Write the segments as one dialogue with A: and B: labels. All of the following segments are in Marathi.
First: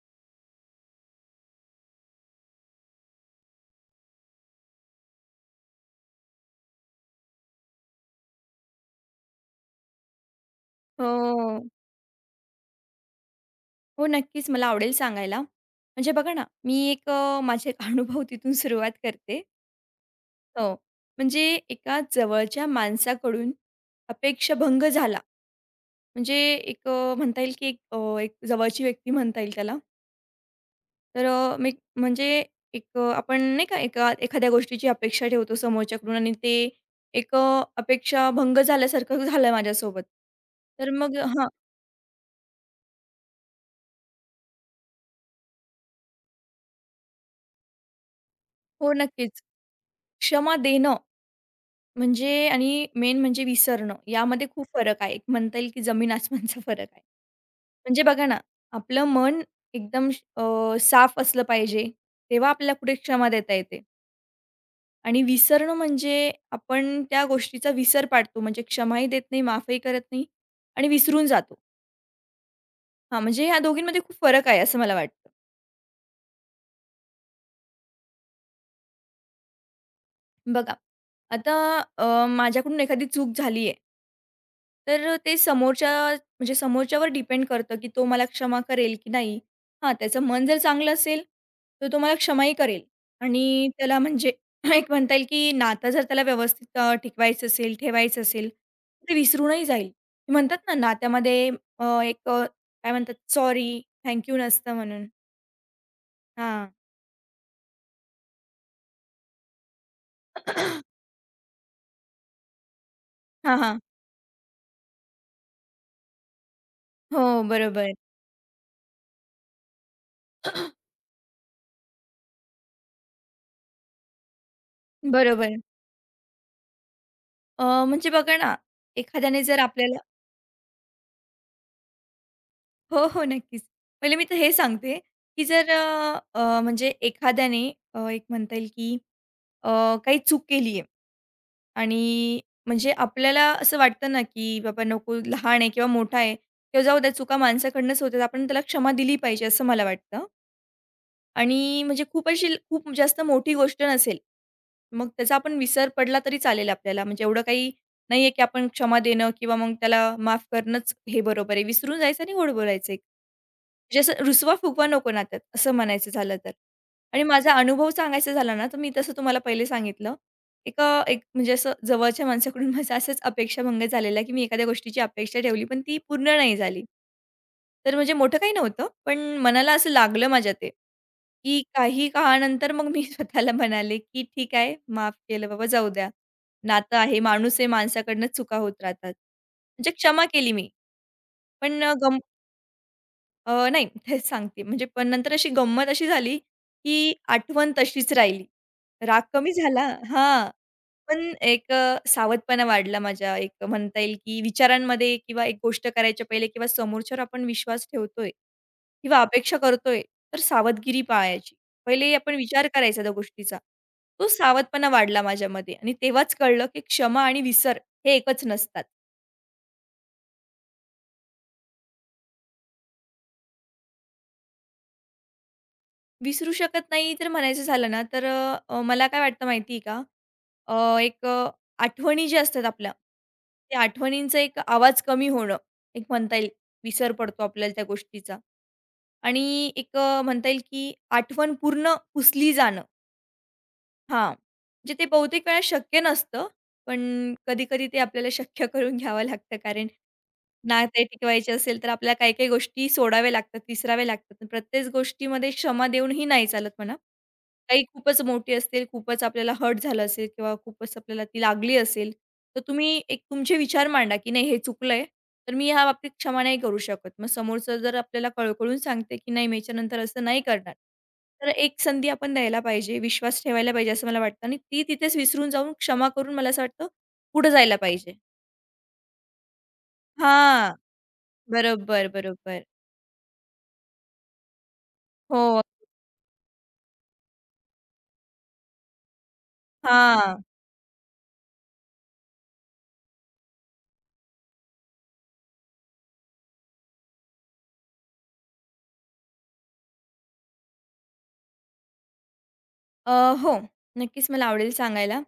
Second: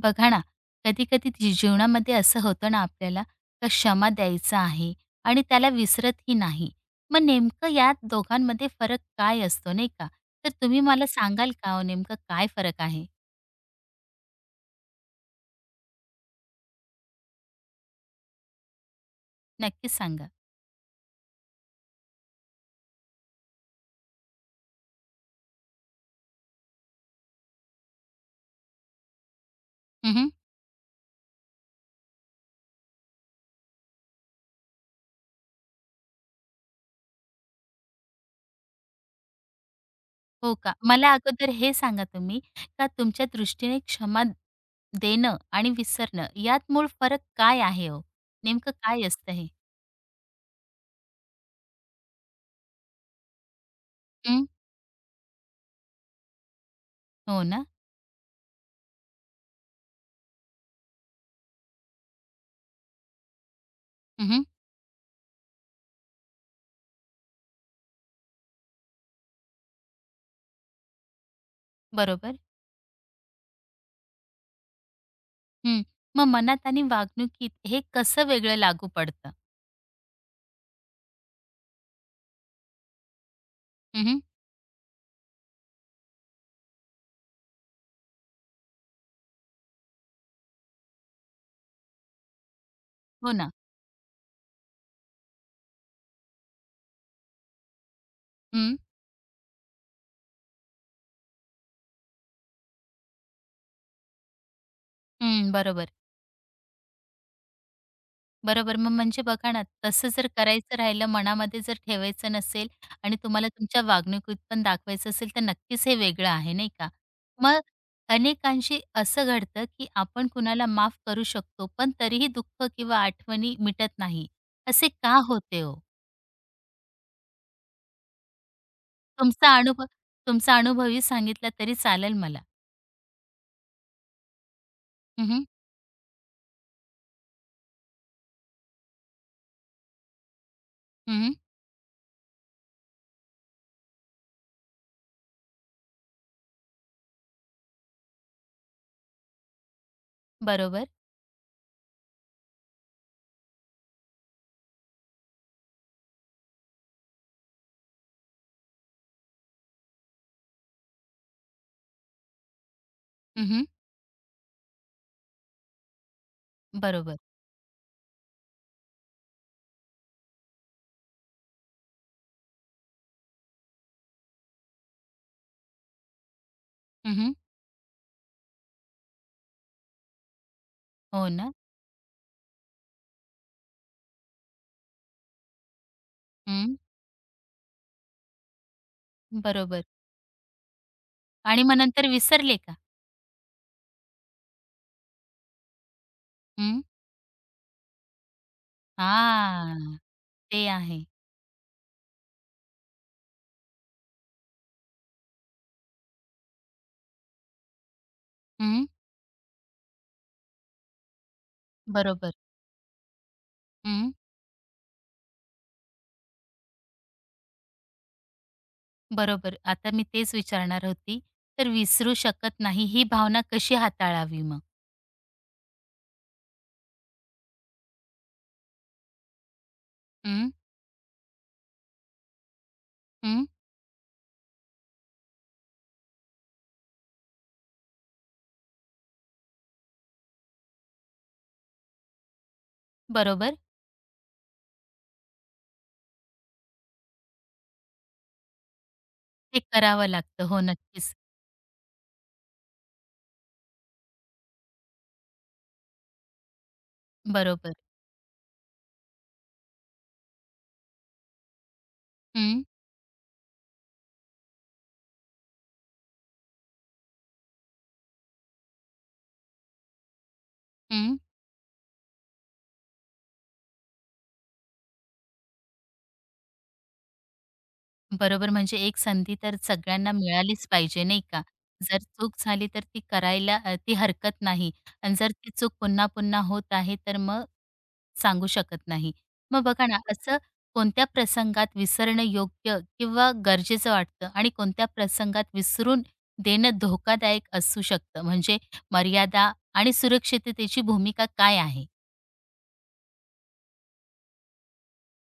A: बघा ना, कधी-कधी जी जीवनामध्ये असं होतं ना आपल्याला का क्षमा द्यायचा आहे आणि त्याला विसरतही नाही. मग नेमकं या दोघांमध्ये फरक काय असतो नाही का? तर तुम्ही मला सांगाल
B: हो.
A: का हो नेमकं काय फरक आहे?
B: हो, नक्कीच मला आवडेल सांगायला. म्हणजे बघा ना, मी एक माझे एक अनुभव तिथून सुरुवात करते.
A: नक्कीच सांगा.
B: हो. म्हणजे एका जवळच्या माणसाकडून अपेक्षाभंग झाला. म्हणजे एक म्हणता येईल की एक एक जवळची व्यक्ती म्हणता येईल त्याला.
A: हं,
B: तर मी म्हणजे एक आपण नाही का एका एखाद्या गोष्टीची अपेक्षा ठेवतो समोरच्याकडून आणि ते एक अपेक्षाभंग झाल्यासारखं झालं माझ्यासोबत.
A: हो का?
B: तर
A: मला
B: मग हां.
A: अगोदर हे सांगा तुम्ही का तुमच्या दृष्टीने क्षमा देणं आणि विसरणं यात मूळ फरक काय आहे हो? नेमकं
B: हो,
A: काय असतं
B: नक्कीच.
A: हे?
B: क्षमा देणं म्हणजे आणि मेन म्हणजे विसरणं,
A: हं.
B: यामध्ये खूप फरक आहे. एक म्हणता येईल की जमीन आसमानचा फरक आहे.
A: हो ना.
B: म्हणजे बघा ना, आपलं मन एकदम अ, साफ असलं पाहिजे, तेव्हा आपल्याला कुठे क्षमा देता येते
A: हं,
B: आणि विसरणं म्हणजे आपण त्या गोष्टीचा विसर पाडतो. म्हणजे क्षमाही देत नाही, माफही करत नाही आणि विसरून जातो.
A: बरोबर.
B: हां, म्हणजे ह्या दोघींमध्ये खूप फरक आहे असं मला वाटतं.
A: हं. मग मनात आणि वागणुकीत हे कसं वेगळं लागू पडतं?
B: बघा, आता माझ्याकडून एखादी चूक झाली आहे.
A: हं, हं.
B: तर ते समोरच्या म्हणजे समोरच्यावर डिपेंड करतं, की तो मला क्षमा करेल की नाही. हां, त्याचं मन जर चांगलं असेल, तर तो मला क्षमाही करेल
A: हो ना.
B: आणि त्याला म्हणजे एक म्हणता येईल, की नातं जर त्याला व्यवस्थित टिकवायचं असेल, ठेवायचं असेल,
A: हं,
B: ते विसरूनही जाईल. ते म्हणतात ना, नात्यामध्ये एक काय म्हणतात, सॉरी, थँक नसतं म्हणून.
A: हं. बरोबर,
B: हां.
A: बरोबर. मग म्हणजे बघा ना, तसं जर करायचं राहिलं, मनामध्ये जर ठेवायचं नसेल आणि तुम्हाला
B: हां, हां.
A: तुमच्या वागणुकीत पण दाखवायचं असेल, तर नक्कीच हे वेगळं आहे, नाही का?
B: हो,
A: मग
B: बरोबर.
A: अनेकांशी असं घडतं, की आपण कुणाला माफ करू शकतो, पण तरीही दुःख किंवा आठवणी मिटत नाही. असे का
B: बरोबर.
A: होते हो?
B: म्हणजे बघा ना, एखाद्याने
A: तुमचा
B: जर
A: अनुभव
B: आपल्याला
A: तुमचा अनुभवही सांगितला तरी चालेल मला.
B: हो, हो, नक्कीच. पहिले मी तर हे सांगते,
A: हं,
B: की
A: हं.
B: जर अ, अ, म्हणजे एखाद्याने एक म्हणता येईल, की अ, काही चूक केली आहे आणि म्हणजे आपल्याला असं वाटतं ना, की बाबा नको लहान आहे किंवा मोठा आहे किंवा जाऊ द्या चुका माणसाकडूनच होतात. आपण त्याला क्षमा दिली पाहिजे असं मला वाटतं.
A: बरोबर.
B: आणि म्हणजे खूप अशी खूप जास्त मोठी गोष्ट नसेल. मग त्याचा आपण विसर पडला तरी चालेल आपल्याला. म्हणजे एवढं काही नाहीये, की आपण क्षमा देणं किंवा मग त्याला माफ करणंच हे बरोबर आहे. विसरून जायचं आणि गोड बोलायचं म्हणजे असं रुसवा-फुगवा नको नात्यात, असं म्हणायचं झालं तर.
A: बरोबर.
B: आणि माझा अनुभव सांगायचा झाला ना, तर मी तसं तुम्हाला पहिले सांगितलं. एक एक म्हणजे असं जवळच्या माणसाकडून माझा असाच अपेक्षाभंग झालेला, की मी एखाद्या गोष्टीची अपेक्षा ठेवली, पण ती पूर्ण नाही झाली.
A: हं,
B: तर म्हणजे मोठं काही नव्हतं, पण मनाला असं लागलं माझ्या ते,
A: हो ना.
B: की काही काळानंतर मग मी स्वतःला म्हणाले, की "ठीक आहे, माफ केलं बाबा, जाऊ द्या.
A: हं.
B: नातं आहे, माणूस आहे, माणसाकडनं चुका होत राहतात."
A: बरोबर.
B: म्हणजे क्षमा केली मी,
A: आणि मग
B: पण अ,
A: नंतर विसरले का?
B: अ, नाही तेच सांगते. म्हणजे पण नंतर अशी गंमत अशी झाली,
A: हं.
B: की आठवण तशीच राहिली. राग कमी झाला
A: हां.
B: हां,
A: ते आहे.
B: पण एक सावधपणा वाढला माझ्या एक म्हणता येईल, की विचारांमध्ये किंवा एक गोष्ट करायच्या पहिले किंवा समोरच्यावर आपण विश्वास ठेवतोय
A: हं.
B: किंवा अपेक्षा करतोय, तर सावधगिरी पाळायची. पहिले
A: बरोबर.
B: आपण विचार करायचा त्या गोष्टीचा.
A: हं.
B: तो सावधपणा वाढला माझ्यामध्ये आणि तेव्हाच कळलं, की क्षमा आणि विसर हे एकच नसतात.
A: बरोबर. आता मी तेच विचारणार होती. तर विसरू शकत नाही ही भावना कशी हाताळावी मग?
B: विसरू शकत नाही तर म्हणायचं झालं ना तर मला काय वाटतं माहिती आहे का?
A: हं,
B: एक आठवणी ज्या असतात आपल्या,
A: हं.
B: त्या आठवणींचा एक आवाज कमी होणं, एक म्हणता येईल विसर पडतो आपल्याला त्या गोष्टीचा आणि एक म्हणता येईल की आठवण पूर्ण पुसली जाणं.
A: बरोबर.
B: हां. म्हणजे ते बहुतेक वेळा शक्य नसतं. पण कधी-कधी ते आपल्याला शक्य करून घ्यावं लागतं.
A: ते
B: कारण
A: करावं लागतं. हो,
B: नाते
A: नक्कीच.
B: टिकवायचे असेल, तर आपल्याला काही-काही गोष्टी सोडाव्या लागतात, विसराव्या लागतात. प्रत्येक गोष्टीमध्ये क्षमा देऊनही नाही चालत म्हणा.
A: बरोबर.
B: काही खूपच मोठी असतील, खूपच आपल्याला हर्ट झालं असेल किंवा खूपच आपल्याला ती लागली असेल, तर
A: हं,
B: तुम्ही एक तुमचे विचार मांडा, की नाही हे चुकलंय. तर मी ह्या बाबतीत क्षमा नाही करू शकत. मग समोरचं जर आपल्याला कळकळून सांगते, की "नाही, मी याच्यानंतर असं नाही करणार."
A: हं.
B: तर एक संधी आपण द्यायला पाहिजे, विश्वास ठेवायला पाहिजे असं मला वाटतं आणि ती तिथेच विसरून जाऊन क्षमा करून मला असं वाटतं पुढे जायला पाहिजे.
A: बरोबर, म्हणजे एक संधी तर सगळ्यांना मिळालीच
B: हां.
A: पाहिजे, नाही का? जर
B: बरोबर,
A: चूक
B: बरोबर.
A: झाली तर ती करायला ती हरकत नाही आणि जर ती
B: हो.
A: चूक पुन्हा-पुन्हा होत आहे, तर मग सांगू शकत नाही. मग बघा ना, असं
B: हां.
A: कोणत्या प्रसंगात विसरणं योग्य किंवा गरजेचं वाटतं आणि कोणत्या प्रसंगात विसरून देणं धोकादायक असू शकतं? म्हणजे मर्यादा आणि सुरक्षिततेची भूमिका काय आहे?
B: अ, हो, नक्कीच मला आवडेल सांगायला.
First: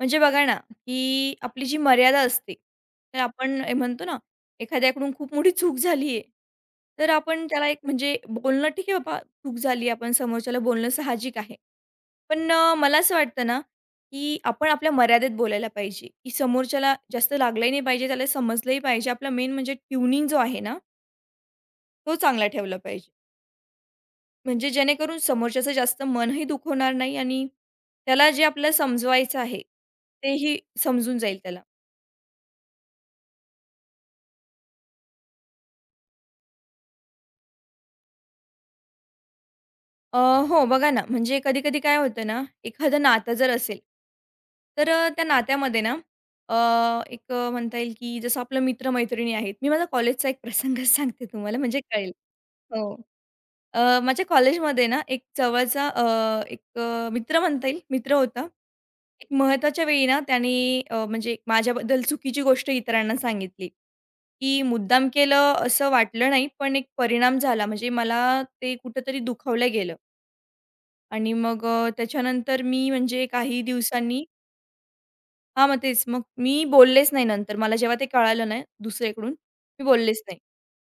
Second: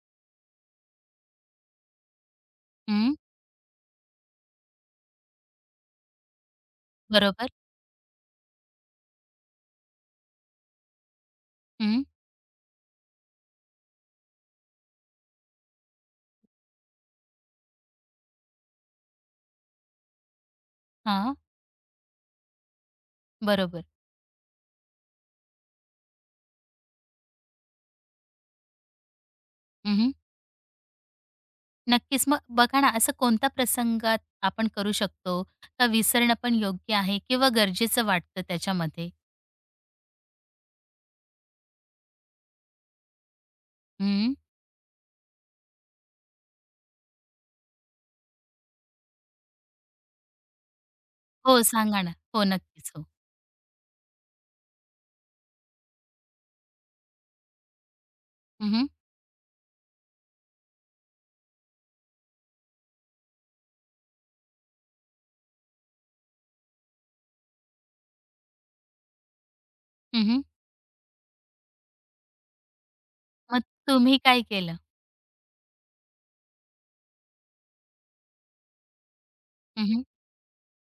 B: म्हणजे बघा ना, की आपली जी मर्यादा असते,
A: हं,
B: तर आपण हे म्हणतो ना, एखाद्याकडून खूप मोठी चूक झाली आहे, तर आपण
A: बरोबर.
B: त्याला एक म्हणजे बोलणं ठीक आहे बाबा, चूक झाली आपण समोरच्याला बोलणं साहजिक आहे.
A: हं,
B: पण मला असं वाटतं ना, की आपण आपल्या मर्यादेत बोलायला पाहिजे, की समोरच्याला जास्त लागलंही नाही पाहिजे, त्याला समजलंही पाहिजे. आपला मेन म्हणजे ट्यूनिंग जो आहे ना,
A: हां,
B: तो चांगला ठेवला पाहिजे.
A: बरोबर.
B: म्हणजे जेणेकरून समोरच्याचं जास्त मनही दुखवणार नाही आणि त्याला जे आपल्याला समजवायचं आहे, तेही समजून जाईल त्याला.
A: नक्कीच. मग बघा ना, असं कोणत्या प्रसंगात आपण करू शकतो? का विसरणं पण योग्य आहे किंवा गरजेचं वाटतं त्याच्यामध्ये?
B: अ, हो, बघा ना, म्हणजे कधी-कधी काय होतं ना, एखादं नातं जर असेल,
A: हं.
B: तर त्या नात्यामध्ये ना अ, एक म्हणता येईल की जसं आपलं मित्र-मैत्रिणी आहेत. मी माझा कॉलेजचा एक प्रसंग सांगते तुम्हाला
A: हो,
B: म्हणजे
A: सांगा
B: कळेल.
A: ना. हो, नक्कीच.
B: हो.
A: हो.
B: माझ्या कॉलेजमध्ये ना एक जवळचा एक मित्र म्हणता येईल, मित्र होता.
A: हं, हं.
B: एक महत्त्वाच्या वेळी ना त्याने म्हणजे माझ्याबद्दल चुकीची गोष्ट इतरांना सांगितली, की मुद्दाम केलं असं वाटलं नाही, पण एक परिणाम झाला. म्हणजे मला ते कुठेतरी दुखावलं गेलं
A: हं, हं.
B: आणि मग त्याच्यानंतर मी म्हणजे
A: मग
B: काही
A: तुम्ही
B: दिवसांनी
A: काय केलं?
B: हां, मग तेच. मग मी बोललेच नाही नंतर. मला जेव्हा ते कळालं ना दुसरीकडून, मी
A: हं,
B: बोललेच नाही.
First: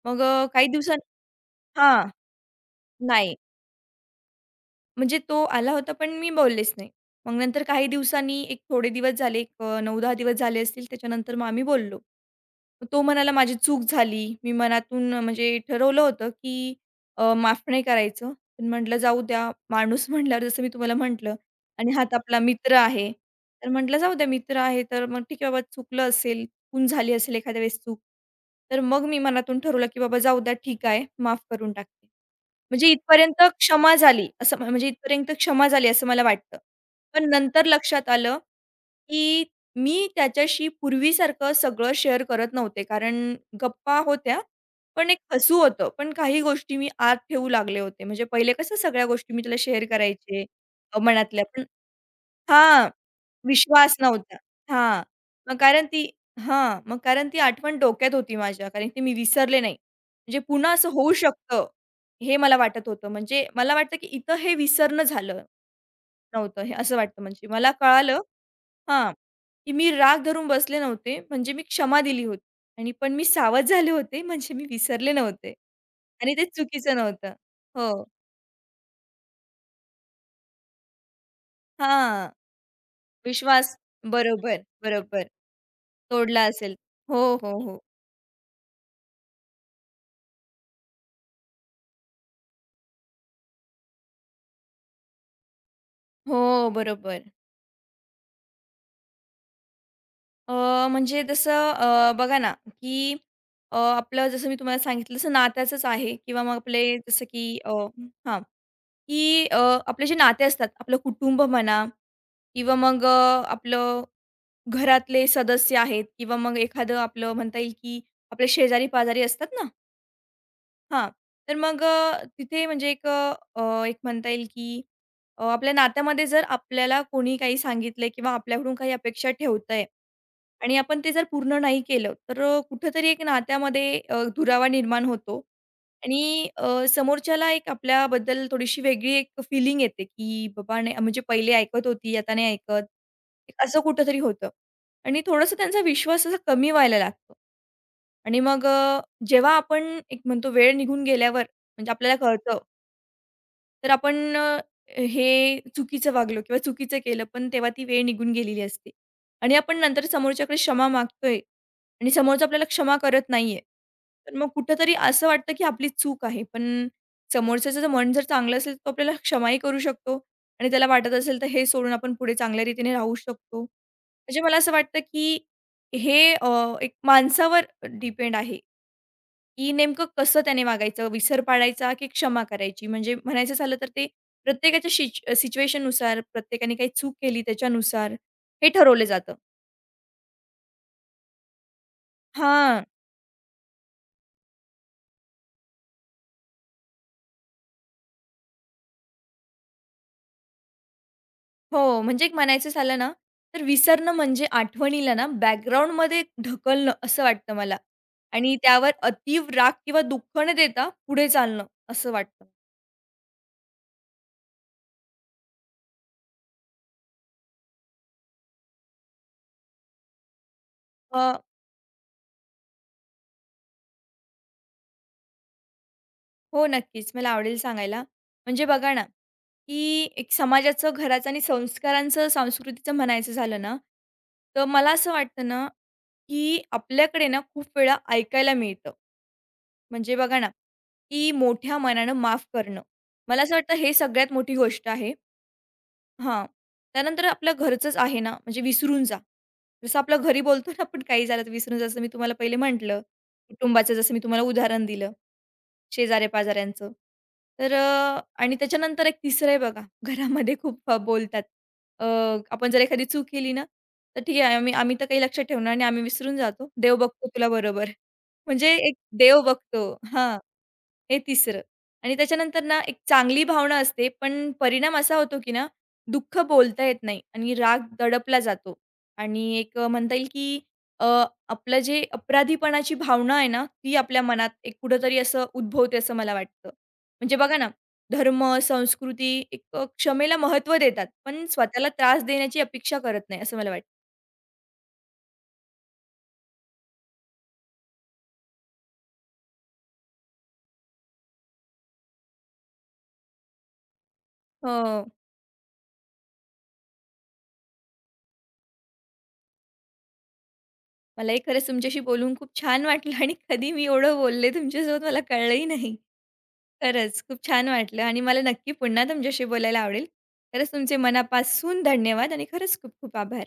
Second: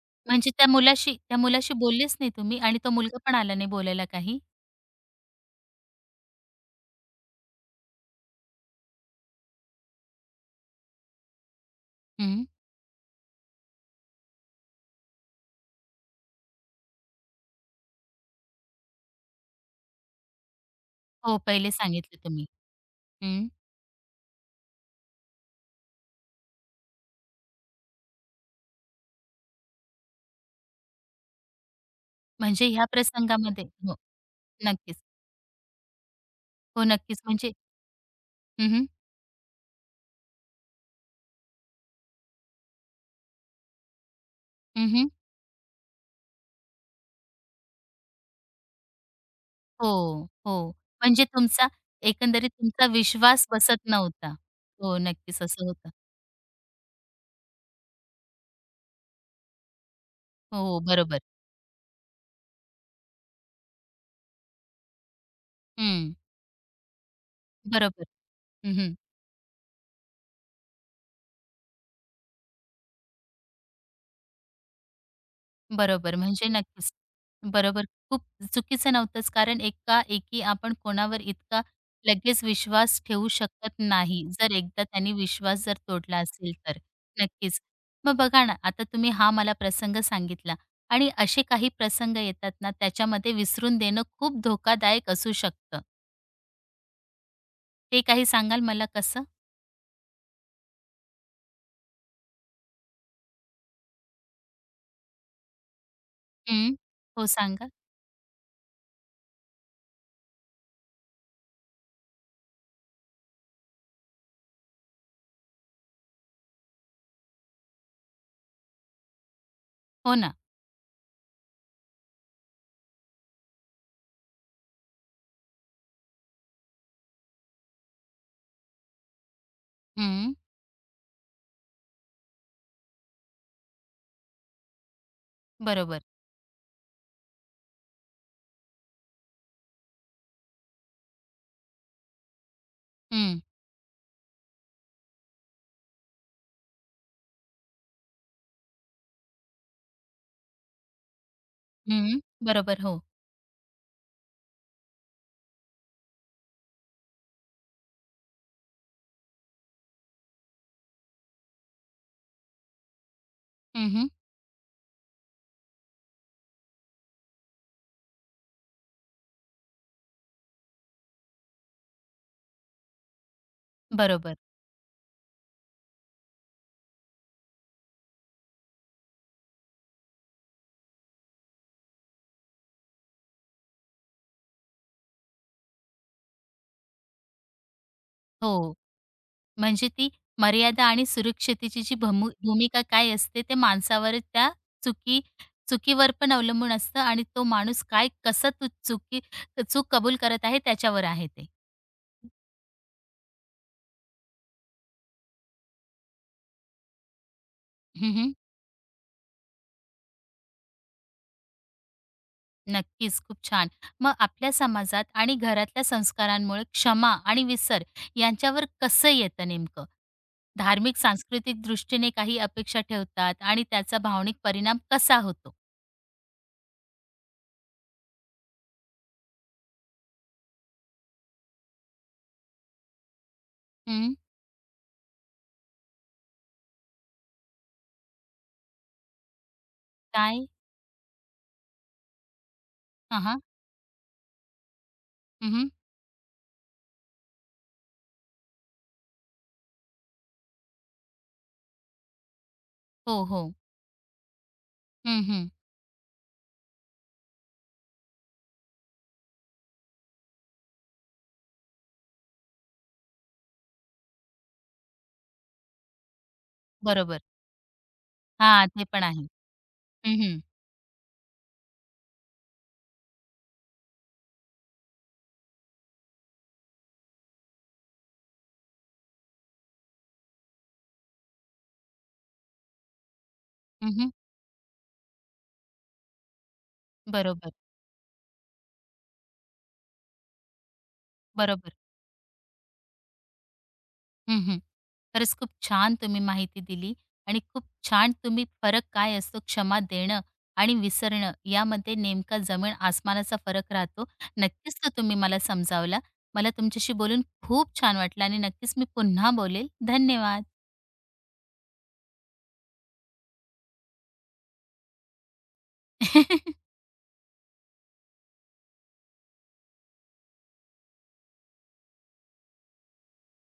B: मग
A: म्हणजे
B: काही
A: त्या मुलाशी
B: दिवसांनी
A: त्या मुलाशी
B: हां.
A: बोललेच नाही तुम्ही आणि तो मुलगा
B: नाही.
A: पण आला नाही बोलायला काही?
B: म्हणजे तो आला होता, पण मी बोललेच नाही. मग नंतर काही दिवसांनी एक थोडे दिवस झाले, एक 9-10 दिवस झाले असतील. त्याच्यानंतर मग आम्ही बोललो.
A: हं.
B: मग तो म्हणाला, "माझी चूक झाली. मी मनातून म्हणजे ठरवलं होतं, की माफ नाही करायचं. पण म्हटलं जाऊ द्या, माणूस म्हटल्यावर जसं मी तुम्हाला म्हटलं
A: हो, पहिले
B: आणि हाच
A: सांगितलं
B: आपला
A: तुम्ही.
B: मित्र आहे.
A: हं.
B: तर म्हटलं जाऊ द्या, मित्र आहे तर मग ठीक आहे बाबा, चुकलं असेल, चूक झाली असेल एखाद्या वेळेस चूक." तर मग मी मनातून ठरवलं, की बाबा जाऊ द्या, ठीक आहे, माफ करून टाकते.
A: म्हणजे ह्या
B: म्हणजे इथपर्यंत
A: प्रसंगामध्ये
B: क्षमा
A: हो,
B: झाली, असं म्हणजे
A: नक्कीच.
B: इथपर्यंत क्षमा झाली असं मला वाटतं.
A: हो, नक्कीच.
B: पण
A: म्हणजे
B: नंतर लक्षात आलं,
A: हं, हं.
B: की मी त्याच्याशी पूर्वीसारखं सगळं शेअर करत नव्हते. कारण गप्पा होत्या, पण एक हसू होतं. पण काही गोष्टी मी आत ठेवू लागले होते. म्हणजे पहिले कसं सगळ्या गोष्टी मी त्याला शेअर
A: हो,
B: करायचे
A: हो. म्हणजे
B: मनातल्या. पण
A: तुमचा एकंदरीत तुमचा
B: हां,
A: विश्वास बसत
B: विश्वास
A: नव्हता.
B: नव्हता.
A: हो,
B: हां,
A: नक्कीच
B: मग
A: असं
B: कारण
A: होतं.
B: ती हां, मग कारण ती आठवण डोक्यात होती माझ्या, कारण की मी विसरले नाही. म्हणजे
A: हो,
B: पुन्हा
A: हो,
B: असं होऊ
A: बरोबर.
B: शकतं, हे मला वाटत होतं. म्हणजे मला वाटतं, की इथं हे विसरणं झालं
A: हं,
B: नव्हतं, हे असं वाटतं. म्हणजे मला
A: बरोबर.
B: कळालं
A: हं, हं.
B: हां, की मी राग धरून बसले नव्हते, म्हणजे मी क्षमा दिली होती आणि पण मी सावध झाले होते, म्हणजे मी विसरले नव्हते
A: बरोबर.
B: आणि ते
A: म्हणजे नक्कीच.
B: चुकीचं नव्हतं.
A: बरोबर.
B: हो.
A: खूप चुकीचं नव्हतंच, कारण एकाएकी आपण कोणावर इतका
B: हां,
A: लगेच विश्वास ठेवू
B: विश्वास
A: शकत नाही, जर
B: बरोबर,
A: एकदा त्यांनी
B: बरोबर.
A: विश्वास जर तोडला
B: तोडला
A: असेल
B: असेल.
A: तर.
B: हो, हो,
A: नक्कीच.
B: हो.
A: मग बघा ना, आता तुम्ही हा मला प्रसंग सांगितला आणि असे काही प्रसंग येतात ना, त्याच्यामध्ये विसरून देणं खूप धोकादायक असू शकतं.
B: हो, बरोबर.
A: ते काही सांगाल मला कसं?
B: अ, म्हणजे तसं बघा ना, की आपलं जसं मी तुम्हाला सांगितलं तसं नात्याचंच आहे किंवा मग
A: हं.
B: आपले जसं
A: हो
B: की
A: सांगा.
B: हां, की आपले जे नाते असतात, आपलं कुटुंब म्हणा किंवा मग आपलं घरातले सदस्य आहेत किंवा मग एखादं आपलं म्हणता येईल, की आपले शेजारी-पाजारी असतात ना,
A: हो ना.
B: हां. तर मग तिथे म्हणजे एक अ, अ, एक म्हणता येईल की आपल्या नात्यामध्ये जर आपल्याला कोणी काही सांगितलंय किंवा आपल्याकडून काही अपेक्षा ठेवतंय
A: हं.
B: आणि आपण ते जर पूर्ण नाही केलं, तर कुठेतरी एक नात्यामध्ये दुरावा निर्माण होतो
A: बरोबर.
B: आणि समोरच्याला एक आपल्याबद्दल थोडीशी वेगळी एक फिलिंग येते, की बाबा नाही म्हणजे पहिले ऐकत होती, आता नाही ऐकत.
A: हं.
B: एक असं कुठेतरी होतं आणि थोडासा त्यांचा विश्वास असा कमी व्हायला लागतो. आणि मग जेव्हा आपण एक म्हणतो वेळ निघून गेल्यावर म्हणजे आपल्याला
A: हं.
B: कळतं
A: बरोबर. हो.
B: तर आपण हे चुकीचं वागलो किंवा चुकीचं केलं, पण तेव्हा ती वेळ निघून गेलेली असते. आणि आपण नंतर समोरच्याकडे क्षमा मागतोय आणि समोरचा आपल्याला क्षमा करत नाहीये.
A: हं, हं.
B: तर मग कुठेतरी असं वाटतं, की आपली चूक आहे. पण समोरच्याचं जर मन जर चांगलं असेल, तर तो आपल्याला क्षमाही करू शकतो आणि त्याला वाटत असेल, तर हे सोडून आपण पुढे चांगल्या रीतीने राहू शकतो.
A: बरोबर.
B: म्हणजे मला असं वाटतं, की हे एक माणसावर डिपेंड आहे. की नेमकं कसं त्याने वागायचं, विसर पाडायचा की क्षमा करायची? म्हणजे म्हणायचं झालं तर ते प्रत्येकाच्या सिच्युएशननुसार, प्रत्येकाने काही चूक केली त्याच्यानुसार हे
A: हो.
B: ठरवलं जातं.
A: म्हणजे ती मर्यादा आणि सुरक्षिततेची जी भूमिका
B: हां.
A: काय असते ते माणसावर, त्या चुकी चुकीवर पण अवलंबून असतं आणि तो माणूस काय कसं तू चूक कबूल करत आहे त्याच्यावर आहे ते.
B: हो, म्हणजे एक म्हणायचं झालं ना, तर विसरणं म्हणजे आठवणीला ना बॅकग्राऊंडमध्ये ढकलणं असं वाटतं मला
A: हं, हं.
B: आणि त्यावर अतीव राग किंवा दुःख न देता पुढे चालणं असं वाटतं.
A: नक्कीच, खूप छान. मग आपल्या समाजात आणि घरातल्या संस्कारांमुळे क्षमा आणि विसर यांच्यावर कसं येतं नेमकं? धार्मिक, सांस्कृतिक दृष्टीने काही अपेक्षा ठेवतात आणि त्याचा भावनिक परिणाम कसा होतो?
B: हो, नक्कीच. मला आवडेल सांगायला. म्हणजे बघा ना, की एक समाजाचं, घराचं आणि संस्कारांचं, संस्कृतीचं म्हणायचं झालं ना,
A: हं,
B: तर मला असं वाटतं ना, की आपल्याकडे ना खूप वेळा ऐकायला मिळतं. म्हणजे बघा ना,
A: काय?
B: की मोठ्या मनानं माफ करणं.
A: हां,
B: मला असं वाटतं हे सगळ्यात मोठी गोष्ट आहे. हां. त्यानंतर आपल्या घरचंच आहे ना, म्हणजे विसरून जा. जसं आपलं घरी बोलतो ना आपण काही झालं तर विसरून जा, जसं मी तुम्हाला पहिले म्हटलं.
A: हो, हो.
B: कुटुंबाचं जसं मी तुम्हाला उदाहरण दिलं.
A: हं, हं.
B: शेजाऱ्या-पाजाऱ्यांचं. तर आणि त्याच्यानंतर एक तिसरं आहे बघा, घरामध्ये खूप बोलतात. अ, आपण जर एखादी चूक केली ना, तर ठीक आहे आम्ही आम्ही तर काही लक्षात ठेवणार नाही, आम्ही विसरून जातो. देव
A: बरोबर.
B: बघतो तुला बरोबर.
A: हां,
B: म्हणजे
A: ते
B: एक
A: पण आहे.
B: देव बघतो. हां.
A: हं.
B: हे तिसरं आणि त्याच्यानंतर ना एक चांगली भावना असते, पण परिणाम असा होतो की ना दुःख बोलता येत नाही आणि राग दडपला जातो आणि एक म्हणता येईल की अ, आपलं जे अपराधीपणाची भावना आहे ना,
A: हं,
B: ती
A: हं.
B: आपल्या मनात एक कुठेतरी असं उद्भवते असं मला वाटतं. म्हणजे
A: बरोबर,
B: बघा ना, धर्म, संस्कृती एक क्षमेला महत्त्व देतात, पण
A: बरोबर.
B: स्वतःला त्रास देण्याची अपेक्षा करत नाही असं मला वाटतं.
A: हं, हं. खरंच खूप छान तुम्ही माहिती दिली आणि खूप छान तुम्ही फरक काय असतो क्षमा देणं आणि विसरणं यामध्ये नेमका जमीन आसमानाचा फरक राहतो. नक्कीच
B: हो.
A: तो तुम्ही मला समजावला. मला तुमच्याशी बोलून खूप छान वाटलं आणि नक्कीच मी पुन्हा बोलेल. धन्यवाद.
B: मलाही खरंच तुमच्याशी बोलून खूप छान वाटलं आणि कधी मी एवढं बोलले तुमच्यासोबत मला कळलंही नाही. खरंच खूप छान वाटलं आणि मला नक्की पुन्हा तुमच्याशी बोलायला आवडेल. खरंच तुमचे मनापासून धन्यवाद आणि खरंच खूप खूप आभार.